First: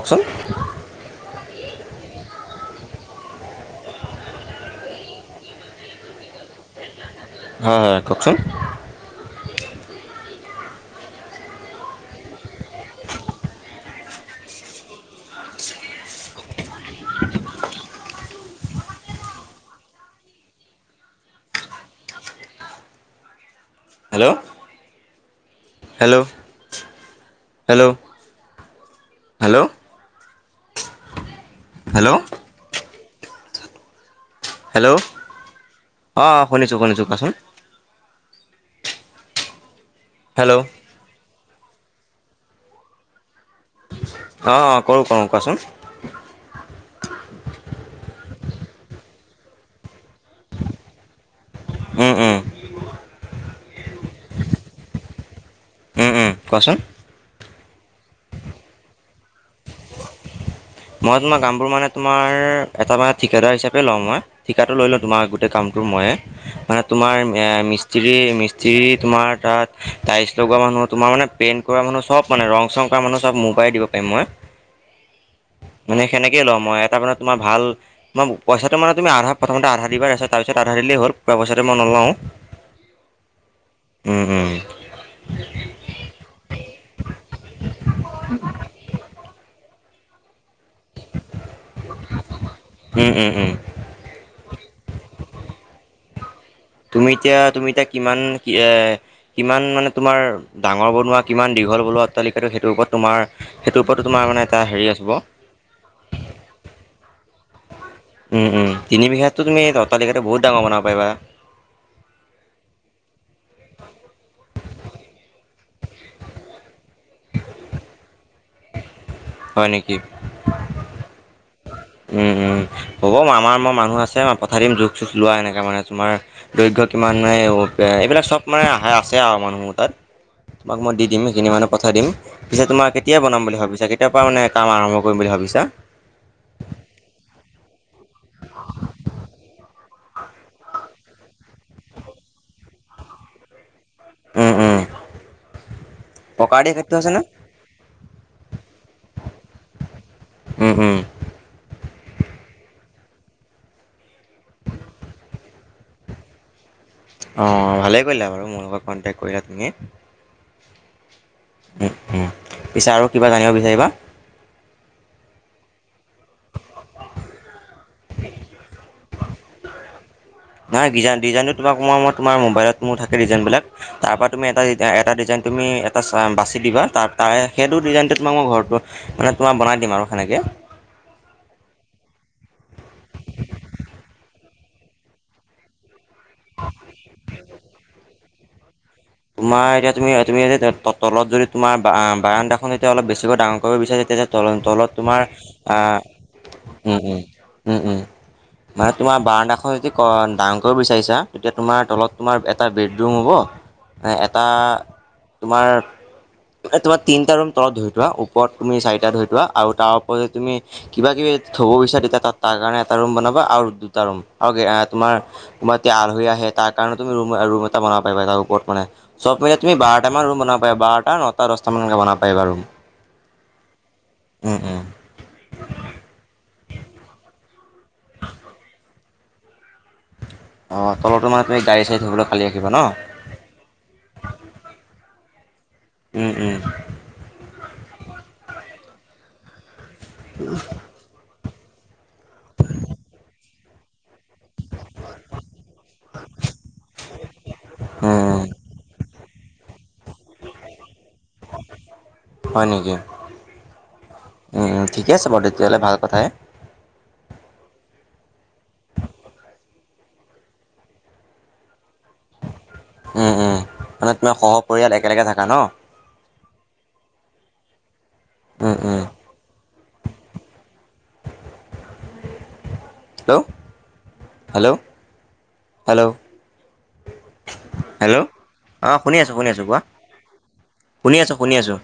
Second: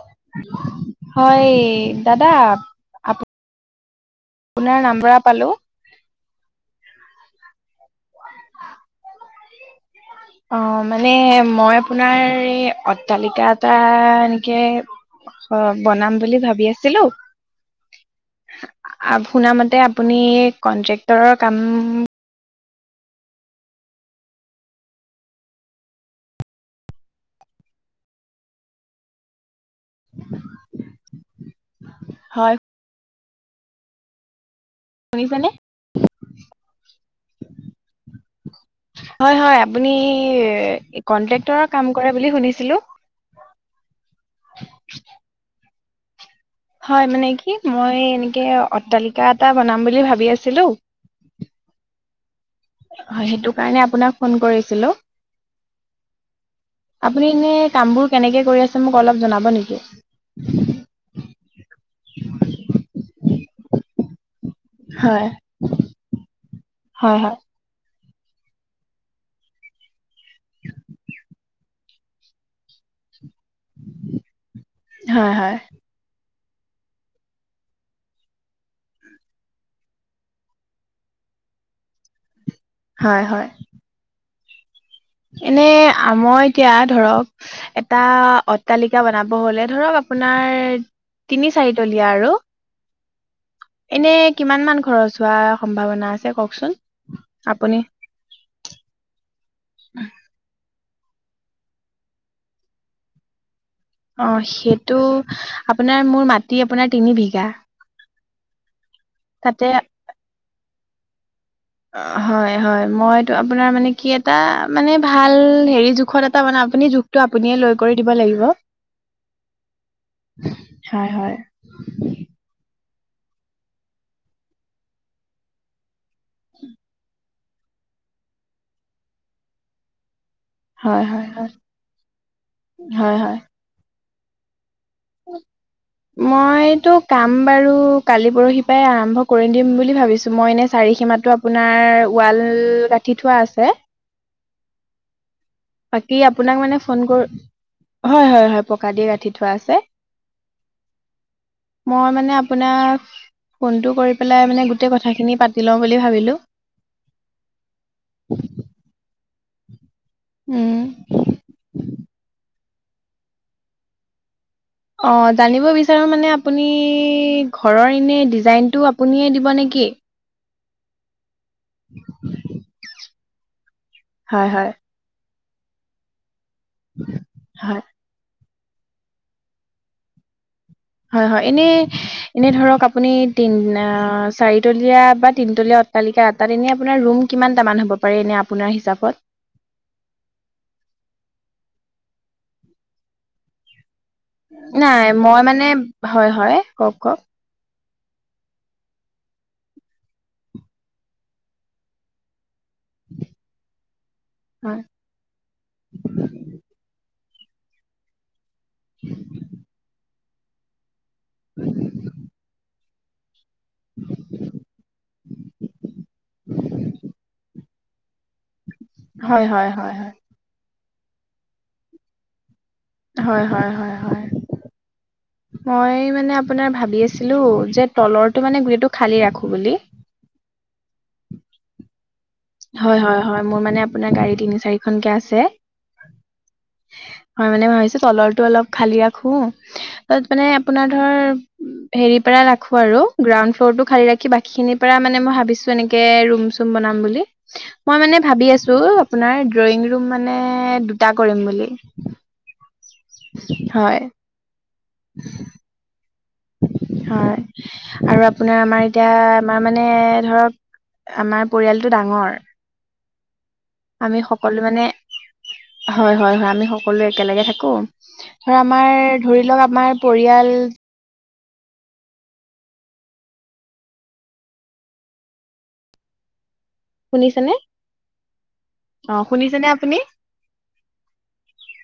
কওকচোন হয় দাদা আপ আপোনাৰ নাম বৰা পালো। হয় কওকচোন। অ', মানে মই আপোনাৰ এই অট্টালিকা এটা এনেকে। অ', বনাম বুলি ভাবি আছিলোঁ। শুনা মতে আপুনি কন্ট্ৰেক্টৰৰ কাম। Hello. Hello hello hello. [inaudible] Hello. হয়। হেল্ল' শুনিছেনে অ', শুনিছোঁ শুনিছোঁ কোৱাচোন? হয়, হয় আপুনি হেল্ল' কন্ট্ৰেক্টৰৰ কাম কৰে বুলি শুনিছিলোঁ। অ', কৰো, কৰো কোৱাচোন? হয়, মানে কি মই এনেকে অট্টালিকা এটা বনাম বুলি ভাবি আছিলোঁ। উম, উম। হয়, সেইটো কাৰণে আপোনাক ফোন কৰিছিলোঁ। অহ, কোৱাচোন। আপুনি এনে কামবোৰ কেনেকে কৰি আছে মোক অলপ জনাব নেকি? মই তোমাৰ কামবোৰ মানে তোমাৰ এটা মানে ঠিকাদাৰ হিচাপে লওঁ মই। ঠিকাটো লৈ লওঁ হয় তোমাৰ গোটেই কামটো ময়ে মানে হয় তোমাৰ হয় মি মি্ত্ৰী মি্ত্ৰী তোমাৰ তাত টাইলছ লগোৱা মানুহ তোমাৰ মানে পেইণ্ট কৰা মানুহ সব মানে ৰং চং কৰা মানুহ চব মোৰ পৰাই দিব পাৰিম মই। হয় হয়। মানে সেনেকেই লওঁ মই এটা মানে তোমাৰ ভাল মই পইচাটো মানে তুমি আধা প্ৰথমতে আধা দিবাছা তাৰপিছত আধা দিলেই হ'ল বা পইচাটো মই নলওঁ। হয় হয়। উম, উম। এনে আ, মই এতিয়া ধৰক এটা অট্টালিকা বনাব হলে ধৰক আপোনাৰ তিনি চাৰিতলীয়া আৰু। উম উম উম এনেই কিমান মান খৰচ হোৱাৰ সম্ভাৱনা আছে কওঁকচোন। তুমি এতিয়া, তুমি এতিয়া কিমান কি এ, কিমান মানে তোমাৰ ডাঙৰ বনোৱা কিমান দীঘল বলোৱা অট্টালিকাটো ওপৰত তোমাৰ সেটোৰ ওপৰতো অ তোমাৰ মানে এটা হেৰি সেইটো আহিব। আপোনাৰ মোৰ মাটি আপোনাৰ তিনি বিঘ উম, উম, তিন বিঘাততো তুমি তাতে অট্টালিকাটো বহুত ডাঙৰ বনাব পাৰিবা। অ' হয় হয় মইতো আপোনাৰ মানে কি এটা মানে ভাল হেৰি জোখত তাৰ মানে আপুনি জোখটো আপুনিয়ে লৈ কৰি দিব লাগিব। হয় নেকি। হয় হয়। হুম, হুম, হ'ব মই আমাৰ মই মানুহ আছে মই পঠাই দিম জোখ চোখ লোৱা এনেকৈ মানে তোমাৰ দৈৰ্ঘ্য কিমান নাই এইবিলাক চব মানে আহে আছে আৰু মানুহৰ তাত তোমাক মই হয় দি দিম হয় সেইখিনি হয় মানে পঠাই দিম পিছে তোমাৰ হয় কেতিয়া হয় বনাম বুলি ভাবিছে কেতিয়াৰ পৰা মানে কাম আৰম্ভ কৰিম বুলি ভাবিছা? মইতো কাম বাৰু কালি পৰহি পৰাাই আৰম্ভ কৰি দিম বুলি ভাবিছো মই এনে চাৰিসীমাত টো আপোনাৰ ৱাল গাঠি থোৱা আছে। উম উম। বাকী আপোনাক পকাৰ দিয়া মানে খেতিটো ফোন আছেনে কৰো হয়। হয়। হয়। পকা দিয়ে গাঠি থোৱা আছে। উম উম মই মানে আপোনাক ফোনটো কৰি পেলাই মানে গোটেই কথাখিনি পাতি লওঁ বুলি ভাবিলোঁ। অ' ভালে কৰিলা বাৰু মোৰ লগত কণ্টেক কৰিলা তুমি। উম। উম উম পিছে আৰু কিবা জানিব বিচাৰিবা? অ' জানিব বিচাৰ ছাৰ মানে আপুনি ঘৰৰ এনেই ডিজাইনটো আপুনিয়ে দিব নেকি? নাই ডিজাইন ডিজাইনতো তোমাক মই মই তোমাৰ মোবাইলত মোৰ থাকে ডিজাইন বিলাক তাৰ পৰা হয় তুমি এটা হয় এটা ডিজাইন তুমি এটা চা বাচি দিবা তাৰে হয় সেইটো ডিজাইনটোত তোমাক মই ঘৰটো মানে তোমাৰ বনাই দিম আৰু সেনেকে। হয়, হয়, এনেই এনেই ধৰক আপুনি তিন চাৰিতলীয়া বা তিনতলীয়া কালিকা এটাত এনে আপোনাৰ ৰুম কিমান তামান হ'ব পাৰে এনে আপোনাৰ হিচাপত? তোমাৰ এতিয়া তুমি তুমি তলত যদি তোমাৰ বাৰান্দাখন এতিয়া অলপ বেছিকৈ ডাঙৰ কৰিব বিচাৰা তেতিয়া তল তলত নাই তোমাৰ মই মানে আহ, হয় হয় কওক উম উম। কওক উম উম। মানে তোমাৰ বাৰান্দাখন যদি ডাঙৰ কৰিব বিচাৰিছা তেতিয়া তোমাৰ তলত তোমাৰ এটা বেডৰুম হ'ব এটা হয় তোমাৰ তোমাৰ তিনিটা ৰুম তলত ধৰি থোৱা ওপৰত তুমি চাৰিটা ধৰি থোৱা আৰু তাৰ যদি তুমি কিবা কিবি থ'ব বিচাৰা তেতিয়া তাত তাৰ কাৰণে এটা ৰুম বনাবা। আৰু দুটা ৰুম আৰু তোমাৰ তোমাৰ এতি আল হৈ আহে তাৰ কাৰণে তুমি টা বনাব পা তাৰ ওপৰত মানেব হয় মানে হয় তুমি হয় হয়। বাৰটা মান ৰু বাব পা বাৰটা ন টা দহটামানকৈ বনাব পায় বাৰু হয় হয় হয় মই মানে আপোনাৰ ভাবি আছিলো যে তলৰটো মানে গুৰিটো খালি ৰাখো বুলি অ তলৰ মানে তম গড়ী চাই থবলৈ হয় হয় হয় মোৰ মানে আপোনাৰ গাড়ী তিনি চাৰিখনকে আছে উম উম হয় মানে ভাবিছো তলৰ টো অলপ খালি ৰাখো তাত মানে আপোনাৰ হেৰি পৰা ৰাখো আৰু গ্ৰাউণ্ড ফ্ল'ৰ টো খালি ৰাখি বাকী খিনিৰ পৰা মানে মই ভাবিছো এনেকে ৰুম চুম বনাম বুলি মই মানে ভাবি উম আছো আপোনাৰ ড্ৰয়িং ৰুম মানে দুটা কৰিম বুলি হয় নেকি হয় ঠিকে আছে বাৰু তেতিয়াহ'লে ভাল কথাহে হয় আৰু আপোনাৰ আমাৰ এতিয়া আমাৰ মানে ধৰক আমাৰ পৰিয়ালটো ডাঙৰ মানে আমি তোমাৰ সহ সকলো মানে পৰিয়াল একেলগে থাককা ন হয় হয় হয় আমি সকলো একেলগে থাকো ধ উম আমাৰ উম ধৰি লওক আমাৰ পৰিয়াল হেল্ল' হেল্ল' হেল্ল' শুনিছে নে হেল্ল' অঁ শুনি আছোঁ শুনি আছোঁ কোৱা আপুনি? শুনি আছোঁ শুনি আছোঁ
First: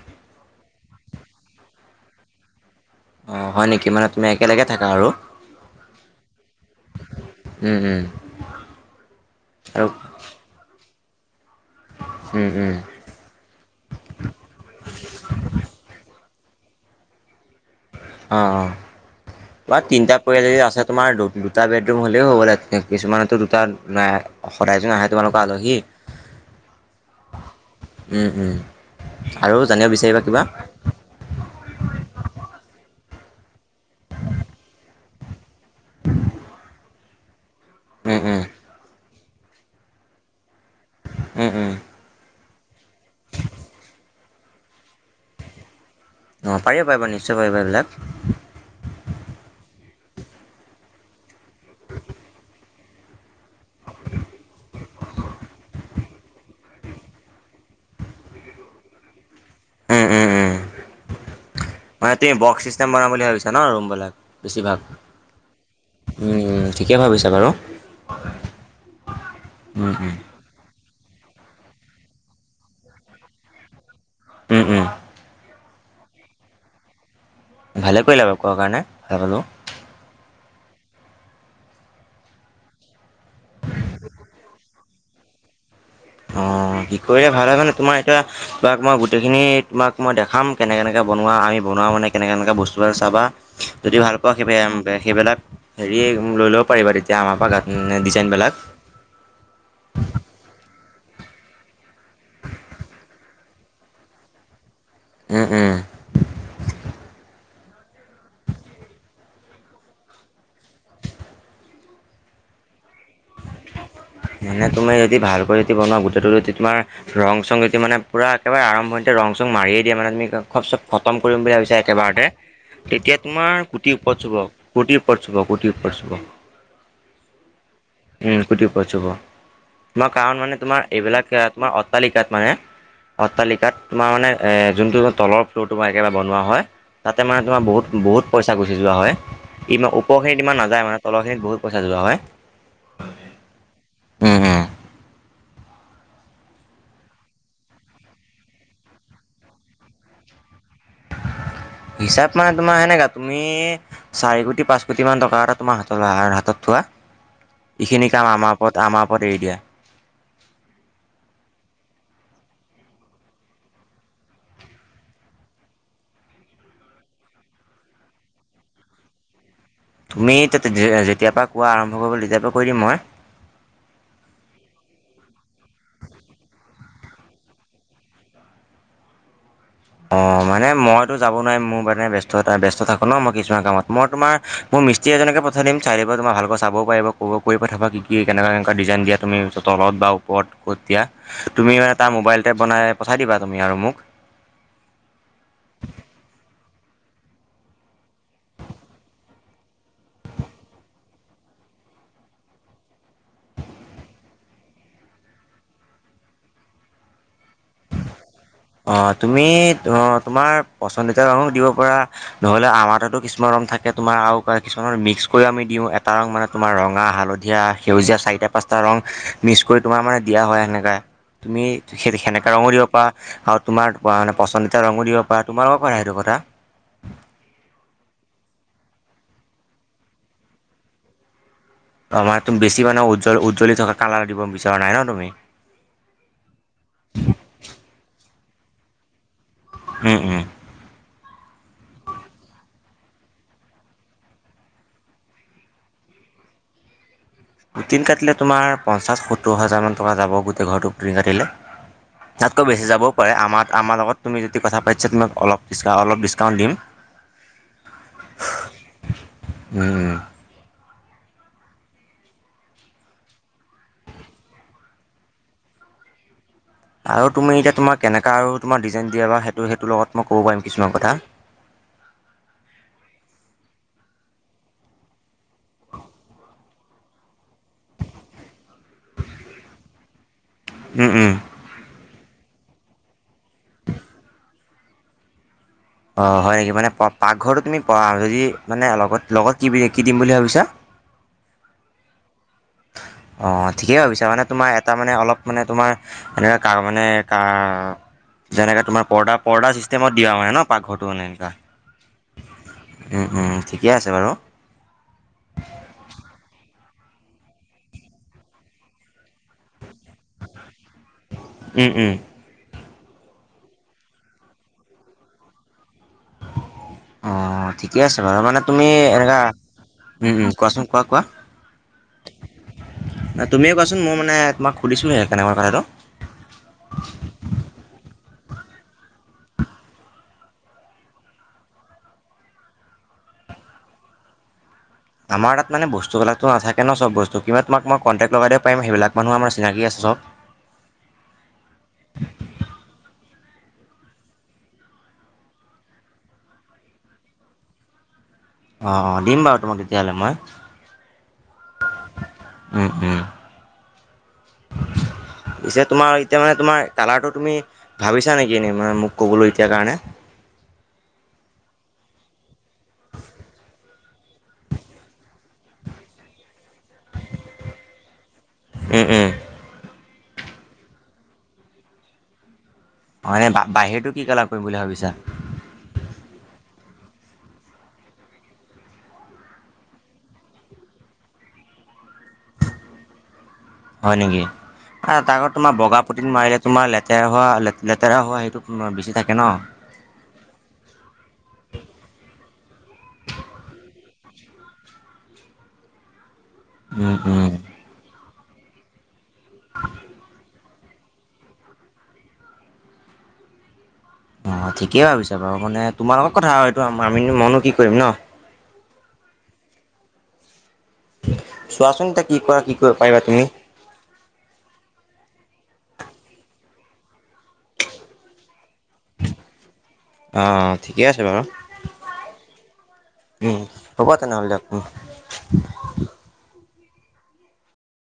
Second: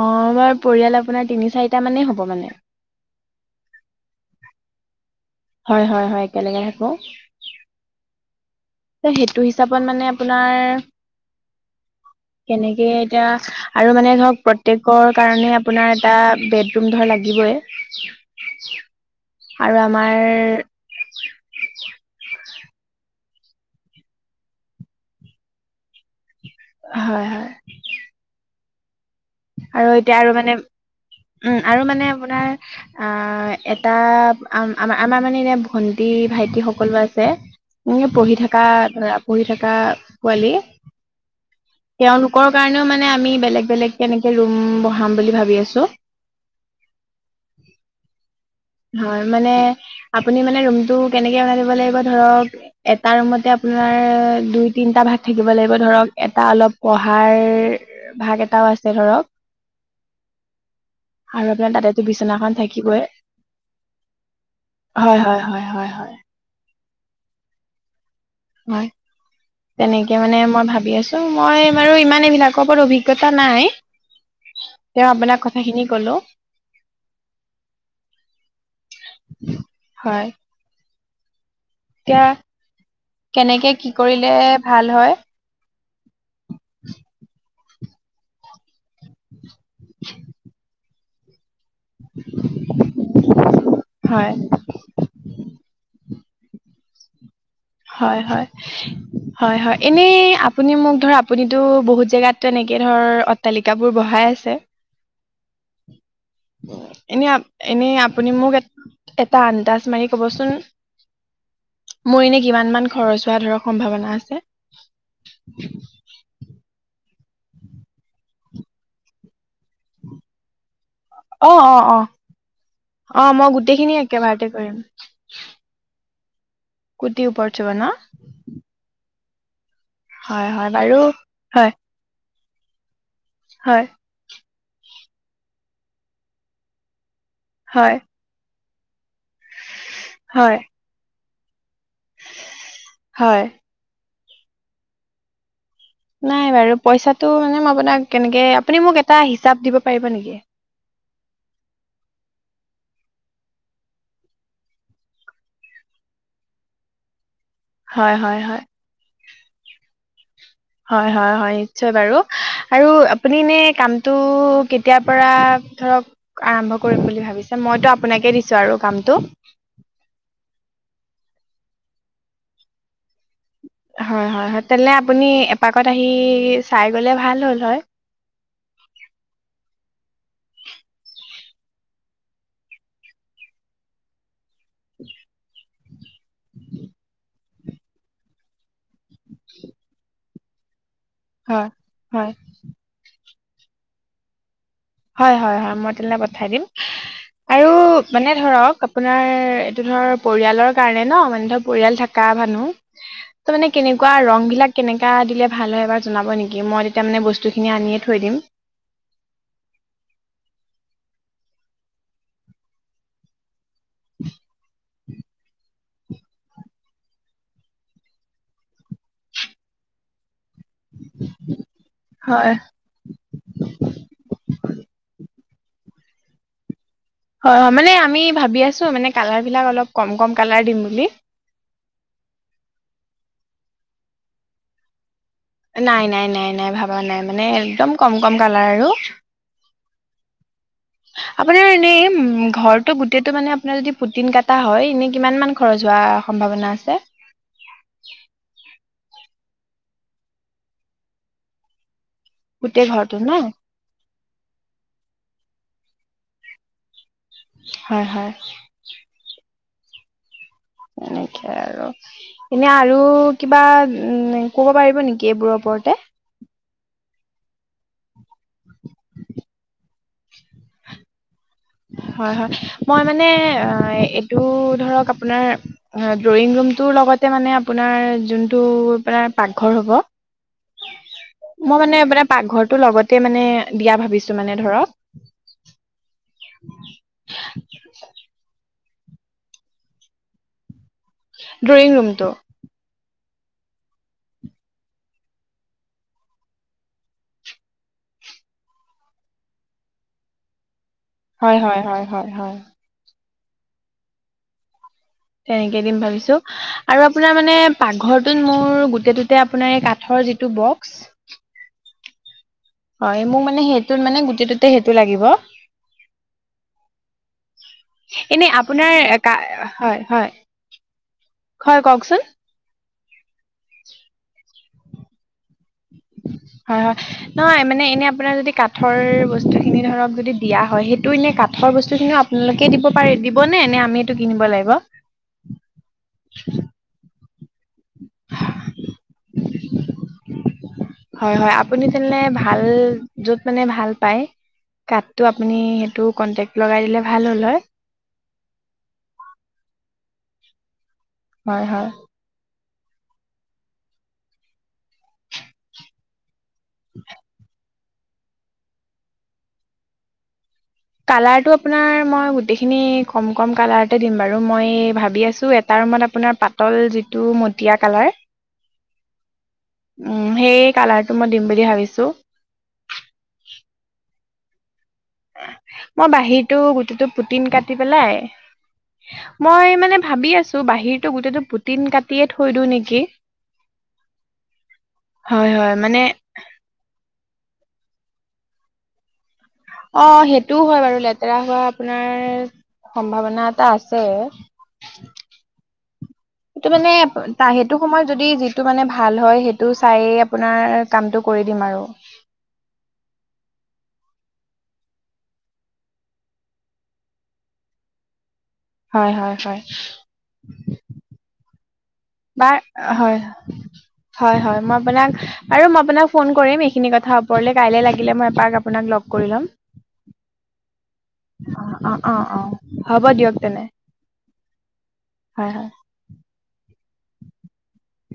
অ আমাৰ পৰিয়াল আপোনাৰ তিনি চাৰিটা মানেই হ'ব মানে অঁ হয় নেকি মানে তুমি একেলগে থাকা আৰু হয় হয় হয় একেলগে থাকো। উম উম সেইটো হিচাপত আৰু মানে আপোনাৰ কেনেকে এতিয়া আৰু মানে ধৰক প্ৰত্যেকৰ কাৰণে আপোনাৰ এটা বেডৰুম ধৰ লাগিবই অ অ বা আৰু আমাৰ তিনিটা পৰিয়াল যদি আছে তোমাৰ দু দুটা বেডৰুম হ'লেও হ'বলে কিছুমানতো দুটা সদায়জন আহে তোমালোকৰ আলহী হয় হয় আৰু জানিব এতিয়া বিচাৰিবা আৰু কিবা মানে উম আৰু মানে আপোনাৰ আহ এটা আমাৰ আমাৰ মানে এনে ভন্টি ভাইটি সকলো আছে এে পঢ়ি থকা ধৰা পঢ়ি থকা পোৱালী উম উম তেওঁলোকৰ কাৰণেও মানে আমি বেলেগ বেলেগ কেে এনেকে ৰুম বঢ়াম বুলি ভাবি আছো ন পাৰিব পাৰিবা নিশ্চয় পাৰিবা এইবিলাক হয় মানে আপুনি মানে ৰুমটো কেনেকৈ বনাই দিব লাগিব ধৰক এটা ৰুমতে আপোনাৰ দুই তিনটা ভাগ থাকিব লাগিব ধৰক এটা অলপ প়াৰ ভাগ এটাও আছে ধৰক আৰু আপোনাৰ তাতে মান তুম বক্স চিষ্টেম বনাম বুলি ভাবিছ ন ৰুমবিলাক বেছি ভাগ হয় হয় হয় হয় হয় ঠিকে ভাবিছে বাৰু হয় উম উম তেনেকে মানে মই ভাবি আছো মই বাৰু ইমান এইবিলাকৰ ওপৰত অভিজ্ঞতা নাই উম উম তেওঁ আপোনাক কথাখিনি কলো ভালে কৰিলা বু ক' কাৰণে ভালালোঁ হয় এতিয়া কেনেকে কি কৰিলে ভাল হয় অ, কি কৰিলে ভাল হয় নানে তোমাৰ এতিয়া তোমাক মই গোটেইখিনি তোমাক মই দেখাম কেনে কেনেক বনোৱা আমি বনোৱা মানে কেনেকে এনেককা বস্তুব চাবা যদি ভাল হয় পোৱা [inaudible] সেইবিলাক হেৰি লৈ ল'ব পাৰিব তেতিয়া আমাৰ পৰা গত হয়, হয়। হয় হয় এনেই আপুনি মোক ধৰ আপুনিতো বহুত জেগাতো এনেকৈ ধৰ অট্টালিকাবোৰ বঢ়াই আছে। [unintelligible] উম, উম। এনে, এনে আপুনি মোক এটা আন্দাজ মাৰি কবচোন মোৰ এনে কিমান মান খৰচ হোৱা ধৰক সম্ভাৱনা আছে মানে তুমি যদি ভালকৈ বনোৱা গোটেইটো তোমাৰ ৰং চং যতিয়া মানে পূৰা একেবাৰে আৰম্ভতে ৰং চং মাৰিয়ে দিয়া মানে তুমি খব চব খতম কৰিম অ বুলি ভাবিছ অ অ একেবাৰতে তেতিয়া অ মই তোমাৰ গোটেইখিনি কোটিৰ ওপৰত চুব একেবাৰতে কৰিম কোটি উপ চুব কোটিওপৰত চুব। কুটিৰ ওপৰত চুব ন? উম, কুটি ও চব তোমাৰ কাৰণ হয় মানে হয় তোমাৰ বাৰু এইবিলাক হয় তোমাৰ অট্টালিকাত মানে অট্টালিকাত হয় তোমাৰ মানে, যোনটো তলৰ ফ্ল'ৰ তোমাৰ একেবাৰে বনোৱা হয় তাতে মানে তোমাৰ হয় বহুত বহুত পইচা গুচি যোৱা হয় ইমান ওপৰখিনিত হয় ইমান নাযায় মানে তলৰখিনিত বহুত পইচা যোৱা হয়। হয়। নাই বাৰু পইচাটো মানে আপোনাক কেনেকে আপুনি মোক এটা হিচাপ দিব পাৰিব নেকি? [unintelligible] হিচাপ মানে তোমাৰ এনেকা তুমি চাৰি কোটি পাঁচ কোটি মান টকা এটা তোমাৰ হাতলে [inaudible] হাতত থোৱা, [unintelligible] এইখিনি কাম আমাৰ ওপৰত আমাৰ ওপৰত এৰি দিয়া। হয়-হয়-হয়, নিশ্চয় বাৰু আৰু আপুনি নে কামটো এতিয়াৰ পৰা ধৰক আৰম্ভ কৰিম বুলি ভাবিছে মইতো আপোনাকে দিছোঁ আৰু কামটো। তুমি যেতিয়াৰ পৰা কোৱা আৰম্ভ কৰিব তেতিয়াৰ পৰা ক কৰি দিম মই। হয়, হয়, হয়, তেনে আপুনি এপাকত আহি চাই গ'লে ভাল হ'ল হয়। অ, মানে মইতো যাব নোৱাৰি মোৰ মানে ব্যস্ততা ব্যস্ত থাকো ন মই কিছুমান কামত মই তোমাৰ মোৰ মস্ত্ৰী এজনকে পঠাই দিম, চাই থাকিবা তোম ভালৈ চাব পিব ক কৰি পঠাবা কি কি কেনেুৱা কেনেুৱ ডিজাই দিয়া তুমি তল বা ওপৰত, ক'ত দিয়া হয় তুমি মানে তাৰ হয় মোবাইল এপ বনাই পঠাই দিবা তুমি আৰু মোক। হয়, হয়, হয়, মই তেনেহলে পঠাই দিম। আৰু মানে ধৰক আপোনাৰ এইটো ধৰ পৰিয়ালৰ কাৰণে ন মানে ধৰ পৰিয়াল থকা মানুহ, ত' মানে কেনেকুৱা ৰং বিলাক কেনেকা দিলে ভাল হয় এবাৰ জনাব নেকি? মই তেতিয়া মানে বস্তু খিনি আনিয়ে থৈ দিম। অ, তুমি তোমাৰ পচন্দিতাৰ মানুহ দিব পৰা, নহলে আমাৰতেতো কিছমান ৰম থাকে তোমাৰ আৰু কিছুমান মিক্স কৰি আমি দিওঁ এটা ৰং মানে তোমাৰ ৰঙা হালধীয়া সেউজীয়া চাৰিটা পাঁচটা ৰং, মিছ কৰি তোমাৰ মানে দিয়া হয় সেনেকা তুমি সেনেকা হয় কৰিব পা আৰু তোমাৰ মানে পচন্দিতা ৰঙো দিব পাৰা তোমাৰ লগৰ পাৰ সেইটো কথা। হয়, হয়, মানে আমি ভাবি আছো মানে কালাৰ বিিলাক অলপ কম কম কালাৰ দিম বুলি। অমাৰ তুম বেছি মানে উজল-উজ্বলি থকা কালাৰ দিব বিচৰা নাই ন তুমি? নাই নাই নাই নাই ভবা নাই মানে একদম কম কম কালাৰ আৰু, উম, উম। হয়। আপোনাৰ এনেই উম ঘৰটো গোটেইটো মানে আপোনাৰ যদি পুটিন কটা হয় এনে কিমান মান খৰচ হোৱা সম্ভাৱনা আছে? পুটিন কাটিলে তোমাৰ পঞ্চাছ সত্তৰ হাজাৰ মান টকা যাব গোটেই ঘৰটো পুটিন কাটিলে। তাতকৈ গোটেই বেছি যাবও ঘৰটো ন পাৰে আমাৰ-আমাৰ লগত তুমি যদি কথা পাতিছা তমাক অলপ অলপ ডিচ-ডিচকাউণ্ট দিম। হয় হয় উম উম এনেকে আৰু এনে আৰু কিবা উ ক'ব পাৰিব নেকি এইবোৰৰ ওপৰতে আৰু তুমি এতিয়া তোমাক কেনেকা আৰু তোমাৰ ডিজাইন দিয়া বা সেইটো সেইটো লগত মই ক'ব পাৰিম কিছুমান কথা হয় হয় মই মানে এইটো ধৰক আপোনাৰ ড্ৰয়িং ৰুমটোৰ লগতে মানে আপোনাৰ যোনটো আোনাৰ পাকঘৰ হ'ব হয় উম উম মই মানে আপাৰ পাকঘৰটো লগতে মানে বিয়া ভাবিছো মানে ধৰক অঁ হয় নেকি মানে প পাকঘৰটো তুমি প যদি মানে লগত লগত কি বুলি কি দিম বুলি ভাবিছা ড্ৰইং ৰুমটো অ ঠিকেই ভাবিছা মানে তোমাৰ এটা মানে অলপ মানে তোমাৰ এনে তাৰমানে যেনেকে তোমাৰ পৰ্দা পৰ্দা চিষ্টেমত দিয়া হয় ন পাকঘৰটো মানে এনেকা। হয় হয় হয় হয় হয় উম উম ঠিকে আছে বাৰু তেনেকেই দিম ভাবিছোঁ আৰু আপোনাৰ মানে পাকঘৰটোত মোৰ গোট ততে আপোনাৰ এই কাঠৰ যিটো বক্স উম উম হয় মোক মানে সেইটোত মানে গোটেই ততে সেইটো লাগিব অঁ ঠিকে আছে বাৰু এনে মানে তুমি আপোনাৰ কা এনেকুৱা হয় হয় কোৱাচোন কোৱা কোৱা হয় কওকচোন নাই তুমিয়ে কোৱাচোন মই মানে তোমাক খুদিছোহে কেনেকৰ কথাটো হয় হয় নহয় মানে এনে আপোনাৰ যদি কাঠৰ বস্তু খিনি ধৰক যদি দিয়া হয় সেইটো এনে কাঠৰ বস্তু খিনিও আপোনালোকে দিব পাৰে দিব নে নে আমিটো কিনিব লাগিব আমাৰ তাত মানে বস্তুবিলাকটো নাথাকে ন চব বস্তু কিবা তোমাক মই কণ্টেক লগাই দিব পাৰিম সেইবাক মানুহ আম চিনাক আছে চব হয় হয় আপুনি তেনে ভাল যত মানে ভাল পায় কাঠটো আপুনি সেইটো কণ্টেক্ট লগাই দিলে ভাল হ'ল হয় অ অ দিম বাৰু তোমাক তেতিয়াহলে মই হয় হয় উম উম পিছে তোমাৰ এতিয়া মানে তোমাৰ কালাৰটো তুমি ভাবিছা নেকি এনেই মানে মোক ক'বলৈ এতিয়া কাৰণে কালাৰটো আপোনাৰ মই গোটেইখিনি কম কম কালাৰতে দিম বাৰু মই ভাবি আছো তাৰ ৰুমত আপোনাৰ পাতল যিটো মটীয়া কালাৰ উম উম উ সেই কালাৰটো মই দিম বুলি ভাবিছো অ এনে বাহিৰতো কি কালাৰ কৰিম বুলি ভাবিছা মই বাহিৰটো গুটেটো পুটিন কাটি পেলাই মই মানে ভাবি আছো বাহিৰটো গোটইটো পুটিন কাটিয়ে থৈ দিওঁ নেকি হয় নেকি ত হয় আত হয় তোমাৰ মানে বগা পুটিন মাৰিলে তোমাৰ লেতেৰা হোৱা লেতেৰা হোৱা সেইটো বেছি থাকে ন অ সেইটোও হয় বাৰু লেতেৰা হোৱা আপোনাৰ সম্ভাৱনা এটা আছে সেইটো মানে উম উম। সেইটো সময়ত যদি যিটো মানে ভাল হয় সেইটো চাই আপোনাৰ কামটো কৰি দিম আৰু অ ঠিকেই ভাবিছা বাৰু মানে তোমাৰ লগত কথা এইটো আম মনো কি কৰিম ন হয় হয় হয় চোৱাচোন এয়া কি বাৰ কৰা কি হয় পাৰিবা তুমি হয় হয় মই আপোনাক আৰু মই আপোনাক ফোন কৰিম এইখিন কথা ওপৰলে কাইলৈ লাগিলে ম কৰিলম অ ঠিকে আছে বাৰু অ অ অ হ'ব দিয়ক উম তেনে হ'ব তেনেহ'লে দিয়ক হয় হয়